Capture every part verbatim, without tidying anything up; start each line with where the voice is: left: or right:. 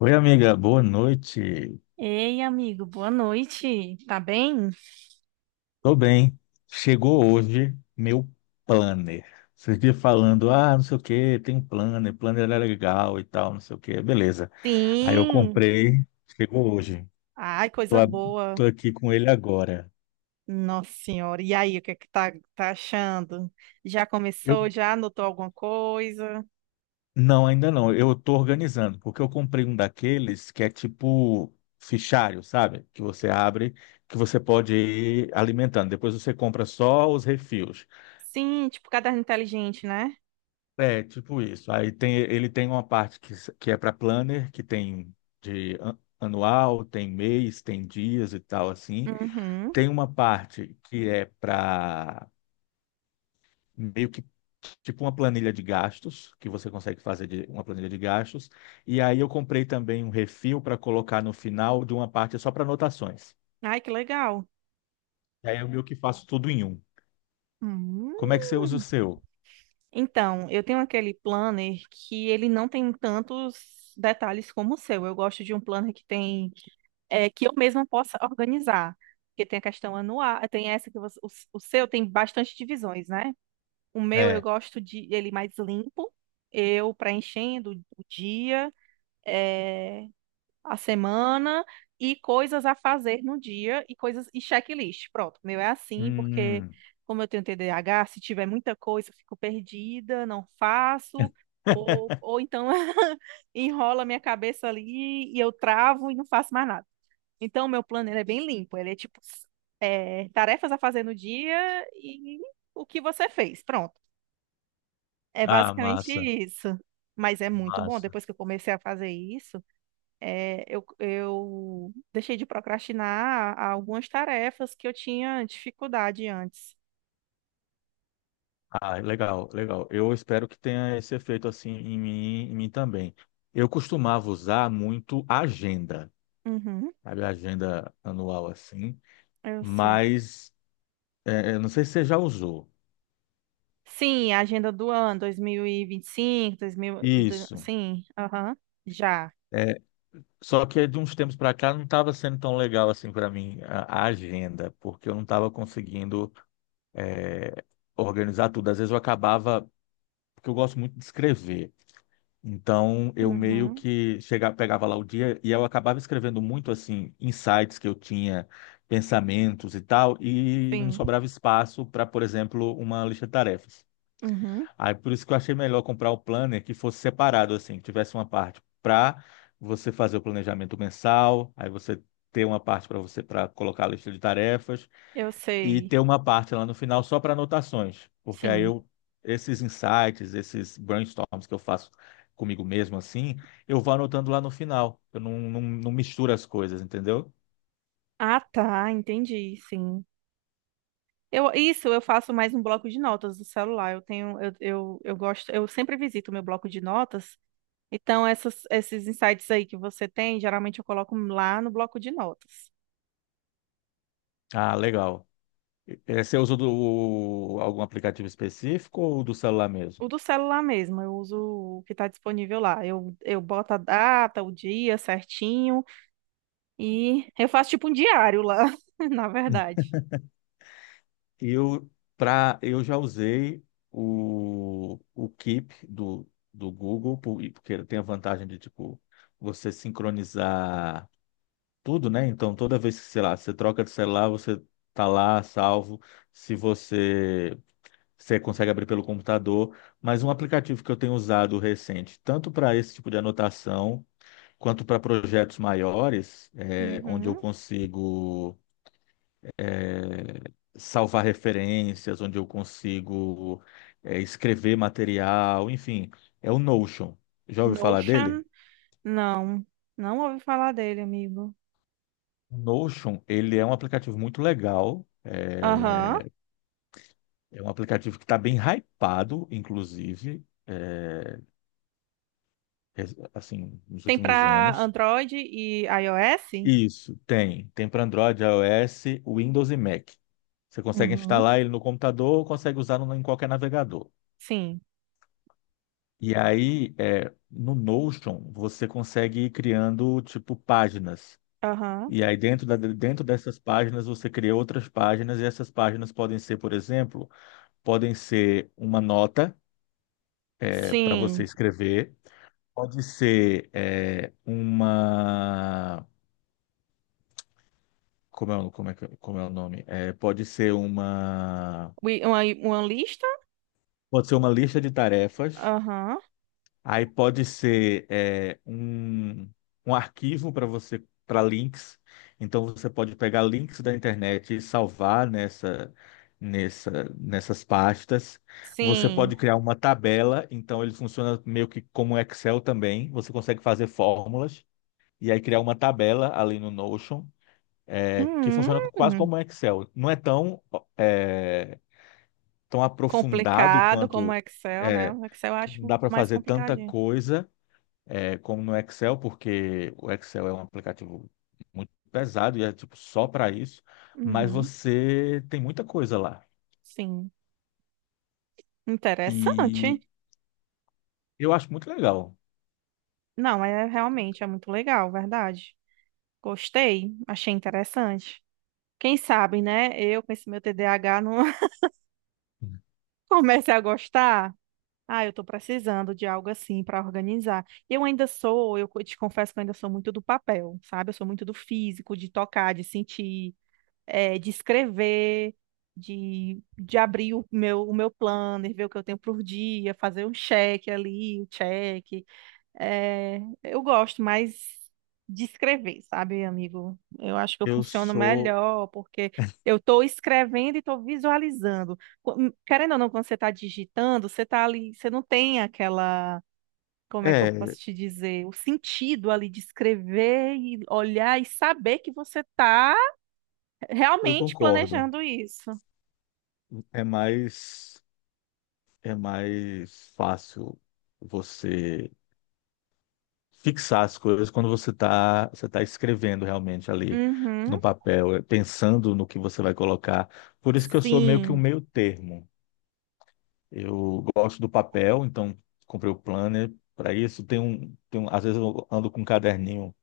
left: Oi, amiga, boa noite.
right: Ei, amigo, boa noite. Tá bem?
left: Tô bem. Chegou hoje meu planner. Vocês viram falando, ah, não sei o que, tem um planner, planner é legal e tal, não sei o que, beleza. Aí eu
right: Sim.
left: comprei, chegou hoje.
right: Ai,
left: Tô,
right: coisa
left: ab-
right: boa.
left: Tô aqui com ele agora.
right: Nossa Senhora. E aí, o que é que tá, tá achando? Já
left: Eu,
right: começou? Já anotou alguma coisa?
left: não, ainda não, eu tô organizando, porque eu comprei um daqueles que é tipo fichário, sabe? Que você abre, que você pode ir alimentando. Depois você compra só os refis.
right: Sim, tipo caderno inteligente, né?
left: É, tipo isso. Aí tem, ele tem uma parte que, s- que é para planner, que tem de an- anual, tem mês, tem dias e tal assim.
right: Uhum.
left: Tem uma parte que é para meio que tipo uma planilha de gastos, que você consegue fazer de uma planilha de gastos. E aí eu comprei também um refil para colocar no final de uma parte só para anotações.
right: Ai, que legal.
left: E aí eu meio que faço tudo em um.
right: Hum.
left: Como é que você usa o seu?
right: Então, eu tenho aquele planner que ele não tem tantos detalhes como o seu. Eu gosto de um planner que tem é, que eu mesma possa organizar. Porque tem a questão anual, tem essa que você- o, o seu tem bastante divisões, né? O meu eu
left: É.
right: gosto de ele mais limpo, eu preenchendo o dia, é, a semana e coisas a fazer no dia e coisas e checklist. Pronto, o meu é assim, porque
left: Hum.
right: como eu tenho T D A H, se tiver muita coisa, eu fico perdida, não faço. Ou, ou então enrola minha cabeça ali e eu travo e não faço mais nada. Então, o meu plano ele é bem limpo. Ele é tipo s- é, tarefas a fazer no dia e o que você fez. Pronto. É
left: Ah,
right: basicamente
left: massa,
right: isso. Mas é muito bom.
left: massa.
right: Depois que eu comecei a fazer isso, é, eu, eu deixei de procrastinar algumas tarefas que eu tinha dificuldade antes.
left: Ah, legal, legal. Eu espero que tenha esse efeito assim em mim, em mim também. Eu costumava usar muito a agenda,
right: Uhum,
left: sabe, a agenda anual assim,
right: eu sei.
left: mas é, eu não sei se você já usou.
right: Sim, a agenda do ano, dois mil e vinte e cinco, dois mil, e do-
left: Isso.
right: sim, aham, já.
left: É, só que de uns tempos para cá não estava sendo tão legal assim para mim a, a agenda, porque eu não estava conseguindo é, organizar tudo. Às vezes eu acabava, porque eu gosto muito de escrever. Então, eu meio
right: Uhum,
left: que chegava, pegava lá o dia e eu acabava escrevendo muito assim, insights que eu tinha, pensamentos e tal, e não
right: sim,
left: sobrava espaço para, por exemplo, uma lista de tarefas.
right: uhum,
left: Aí por isso que eu achei melhor comprar o planner que fosse separado assim, que tivesse uma parte para você fazer o planejamento mensal, aí você ter uma parte para você para colocar a lista de tarefas
right: eu
left: e
right: sei,
left: ter uma parte lá no final só para anotações, porque aí
right: sim.
left: eu, esses insights, esses brainstorms que eu faço comigo mesmo assim, eu vou anotando lá no final. Eu não, não, não misturo as coisas, entendeu?
right: Ah, tá, entendi, sim. Eu, isso, eu faço mais um bloco de notas do celular. Eu tenho, eu, eu, eu gosto, eu sempre visito o meu bloco de notas. Então, essas, esses insights aí que você tem, geralmente eu coloco lá no bloco de notas.
left: Ah, legal. Eh, Você usa do, algum aplicativo específico ou do celular mesmo?
right: O do celular mesmo, eu uso o que está disponível lá. Eu, eu boto a data, o dia certinho e eu faço tipo um diário lá, na verdade.
left: Eu, pra, eu já usei o, o Keep do, do Google, por- porque ele tem a vantagem de, tipo, você sincronizar tudo, né? Então, toda vez que, sei lá, você troca de celular, você tá lá salvo. Se você, você consegue abrir pelo computador. Mas um aplicativo que eu tenho usado recente, tanto para esse tipo de anotação, quanto para projetos maiores, é, onde eu
right: Uhum.
left: consigo é, salvar referências, onde eu consigo é, escrever material, enfim, é o Notion. Já ouviu falar dele?
right: Notion, não, não ouvi falar dele, amigo.
left: O Notion, ele é um aplicativo muito legal.
right: Aham.
left: é, É um aplicativo que está bem hypado, inclusive, é, res- assim, nos
right: Tem
left: últimos
right: para
left: anos.
right: Android e iOS?
left: Isso, tem. Tem para Android, iOS, Windows e Mac. Você consegue
right: Uhum.
left: instalar ele no computador ou consegue usar no- em qualquer navegador.
right: Sim.
left: E aí, é, no Notion, você consegue ir criando, tipo, páginas.
right: Aham.
left: E aí, dentro da- dentro dessas páginas, você cria outras páginas, e essas páginas podem ser, por exemplo, podem ser uma nota, para você
right: Sim.
left: escrever. Pode ser é, uma. Como é, o- como é, que- como é o nome? É, pode ser uma.
right: Wi- Uma, uma lista?
left: Pode ser uma lista de tarefas.
right: Aham.
left: Aí pode ser é, um, um arquivo para você, para links. Então você pode pegar links da internet e salvar nessa, nessa, nessas pastas. Você
right: Sim.
left: pode criar uma tabela. Então ele funciona meio que como um Excel também. Você consegue fazer fórmulas e aí criar uma tabela ali no Notion. É, que
right: Hum,
left: funciona quase como um Excel. Não é tão, é, tão aprofundado
right: complicado como o
left: quanto
right: Excel, né?
left: é,
right: O Excel eu
left: que não
right: acho
left: dá para
right: mais
left: fazer tanta
right: complicadinho.
left: coisa é, como no Excel, porque o Excel é um aplicativo muito pesado e é tipo só para isso, mas
right: Uhum.
left: você tem muita coisa lá.
right: Sim.
left: E
right: Interessante.
left: eu acho muito legal.
right: Não, é realmente é muito legal, verdade. Gostei, achei interessante. Quem sabe, né? Eu com esse meu T D A H não comece a gostar. Ah, eu estou precisando de algo assim para organizar. Eu ainda sou, eu co- te confesso que eu ainda sou muito do papel, sabe? Eu sou muito do físico, de tocar, de sentir, eh, de escrever, de, de abrir o meu, o meu planner, ver o que eu tenho por dia, fazer um check ali, o check. É, eu gosto mais de escrever, sabe, amigo? Eu acho que eu
left: Eu
right: funciono
left: sou.
right: melhor porque eu estou escrevendo e estou visualizando. Co- Querendo ou não, quando você está digitando, você está ali, você não tem aquela, como é que eu
left: É,
right: posso te dizer, o sentido ali de escrever e olhar e saber que você está
left: eu
right: realmente
left: concordo.
right: planejando isso.
left: É mais, é mais fácil você fixar as coisas quando você está você tá escrevendo realmente ali
right: Uhum.
left: no papel, eh, pensando no que você vai colocar. Por isso que eu sou meio que um
right: Sim,
left: meio termo. Eu gosto do papel, então comprei o planner para isso. Tem um, tem um, às vezes eu ando com um caderninho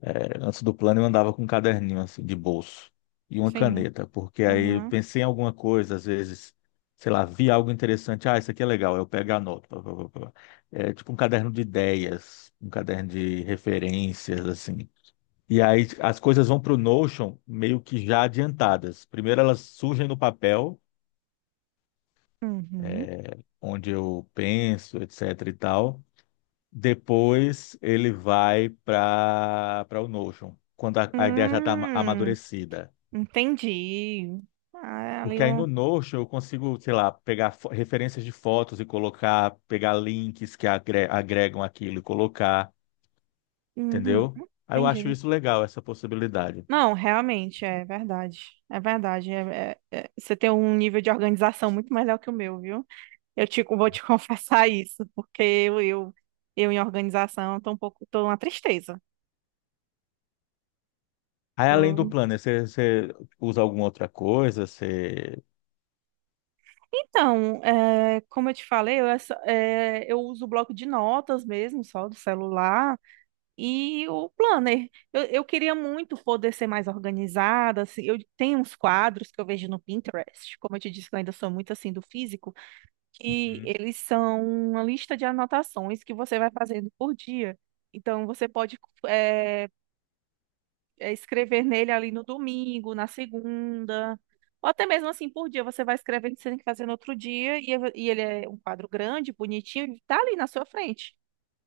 left: é, antes do plano eu andava com um caderninho assim, de bolso e uma
right: sim.
left: caneta, porque aí eu
right: Uhum.
left: pensei em alguma coisa, às vezes, sei lá, vi algo interessante, ah, isso aqui é legal, eu pego a nota. Pá, pá, pá, pá. É tipo um caderno de ideias, um caderno de referências, assim. E aí as coisas vão para o Notion meio que já adiantadas. Primeiro elas surgem no papel,
right: Uhum.
left: onde eu penso, etc e tal. Depois ele vai para para o Notion, quando a, a ideia já está
right: Hum.
left: amadurecida.
right: Entendi. Ah, é ali
left: Porque aí
right: um.
left: no Notion eu consigo, sei lá, pegar fo- referências de fotos e colocar, pegar links que agre- agregam aquilo e colocar,
right: Uhum,
left: entendeu? Aí eu acho
right: entendi.
left: isso legal, essa possibilidade.
right: Não, realmente, é verdade. É verdade. é- é- é- você tem um nível de organização muito melhor que o meu, viu? Eu te, vou te confessar isso, porque eu, eu, eu em organização tô um pouco, tô uma tristeza.
left: Aí além do
right: Eu-
left: Planner, você, você usa alguma outra coisa? Você...
right: então, é, como eu te falei, eu, essa- é, eu uso o bloco de notas mesmo, só do celular. E o planner. Eu, eu queria muito poder ser mais organizada. Assim, eu tenho uns quadros que eu vejo no Pinterest, como eu te disse, que eu ainda sou muito assim do físico, que
left: Uhum.
right: eles são uma lista de anotações que você vai fazendo por dia. Então, você pode eh, eh, escrever nele ali no domingo, na segunda, ou até mesmo assim por dia. Você vai escrevendo, você tem que fazer no outro dia, e, e ele é um quadro grande, bonitinho, e tá ali na sua frente.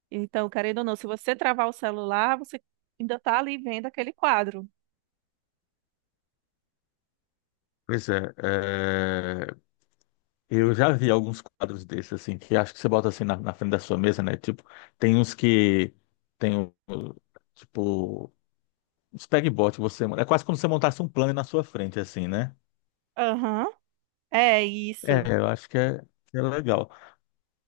right: Então, querendo ou não, se você travar o celular, você ainda está ali vendo aquele quadro.
left: Pois é, é, eu já vi alguns quadros desses, assim, que acho que você bota assim na, na frente da sua mesa, né? Tipo, tem uns que tem, o- o- tipo, uns pegboard que você... É quase como se você montasse um planner na sua frente, assim, né?
right: Aham. É isso.
left: É, eu acho que é, Que é legal.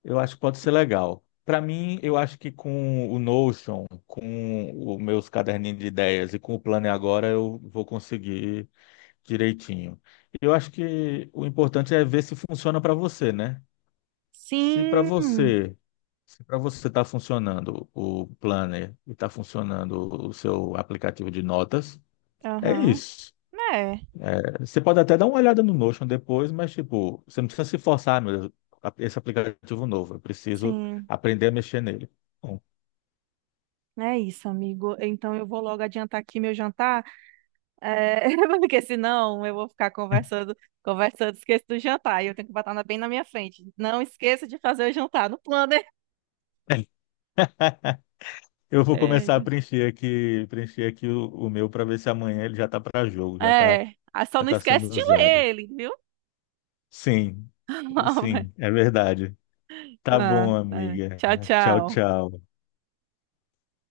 left: Eu acho que pode ser legal. Para mim, eu acho que com o Notion, com os meus caderninhos de ideias e com o plano e agora, eu vou conseguir direitinho. Eu acho que o importante é ver se funciona para você, né? Se para
right: Sim.
left: você, se para você está funcionando o planner e está funcionando o seu aplicativo de notas, é
right: Aham.
left: isso.
right: É.
left: É, você pode até dar uma olhada no Notion depois, mas tipo, você não precisa se forçar, "Ah, meu Deus, a- esse aplicativo novo, eu preciso
right: Sim.
left: aprender a mexer nele. Bom,
right: É isso, amigo. Então eu vou logo adiantar aqui meu jantar, é, porque senão eu vou ficar conversando, conversando, esqueço do jantar e eu tenho que botar na- bem na minha frente. Não esqueça de fazer o jantar no planner.
left: eu vou começar
right: Eita.
left: a preencher aqui, preencher aqui o, o meu para ver se amanhã ele já está para jogo, já está
right: É, ah, só
left: já
right: não
left: tá
right: esquece
left: sendo
right: de
left: usado.
right: ler ele, viu?
left: Sim,
right: Ah, vai.
left: sim, é verdade. Tá
right: Ah,
left: bom,
right: é.
left: amiga.
right: Tchau,
left: Tchau,
right: tchau.
left: tchau.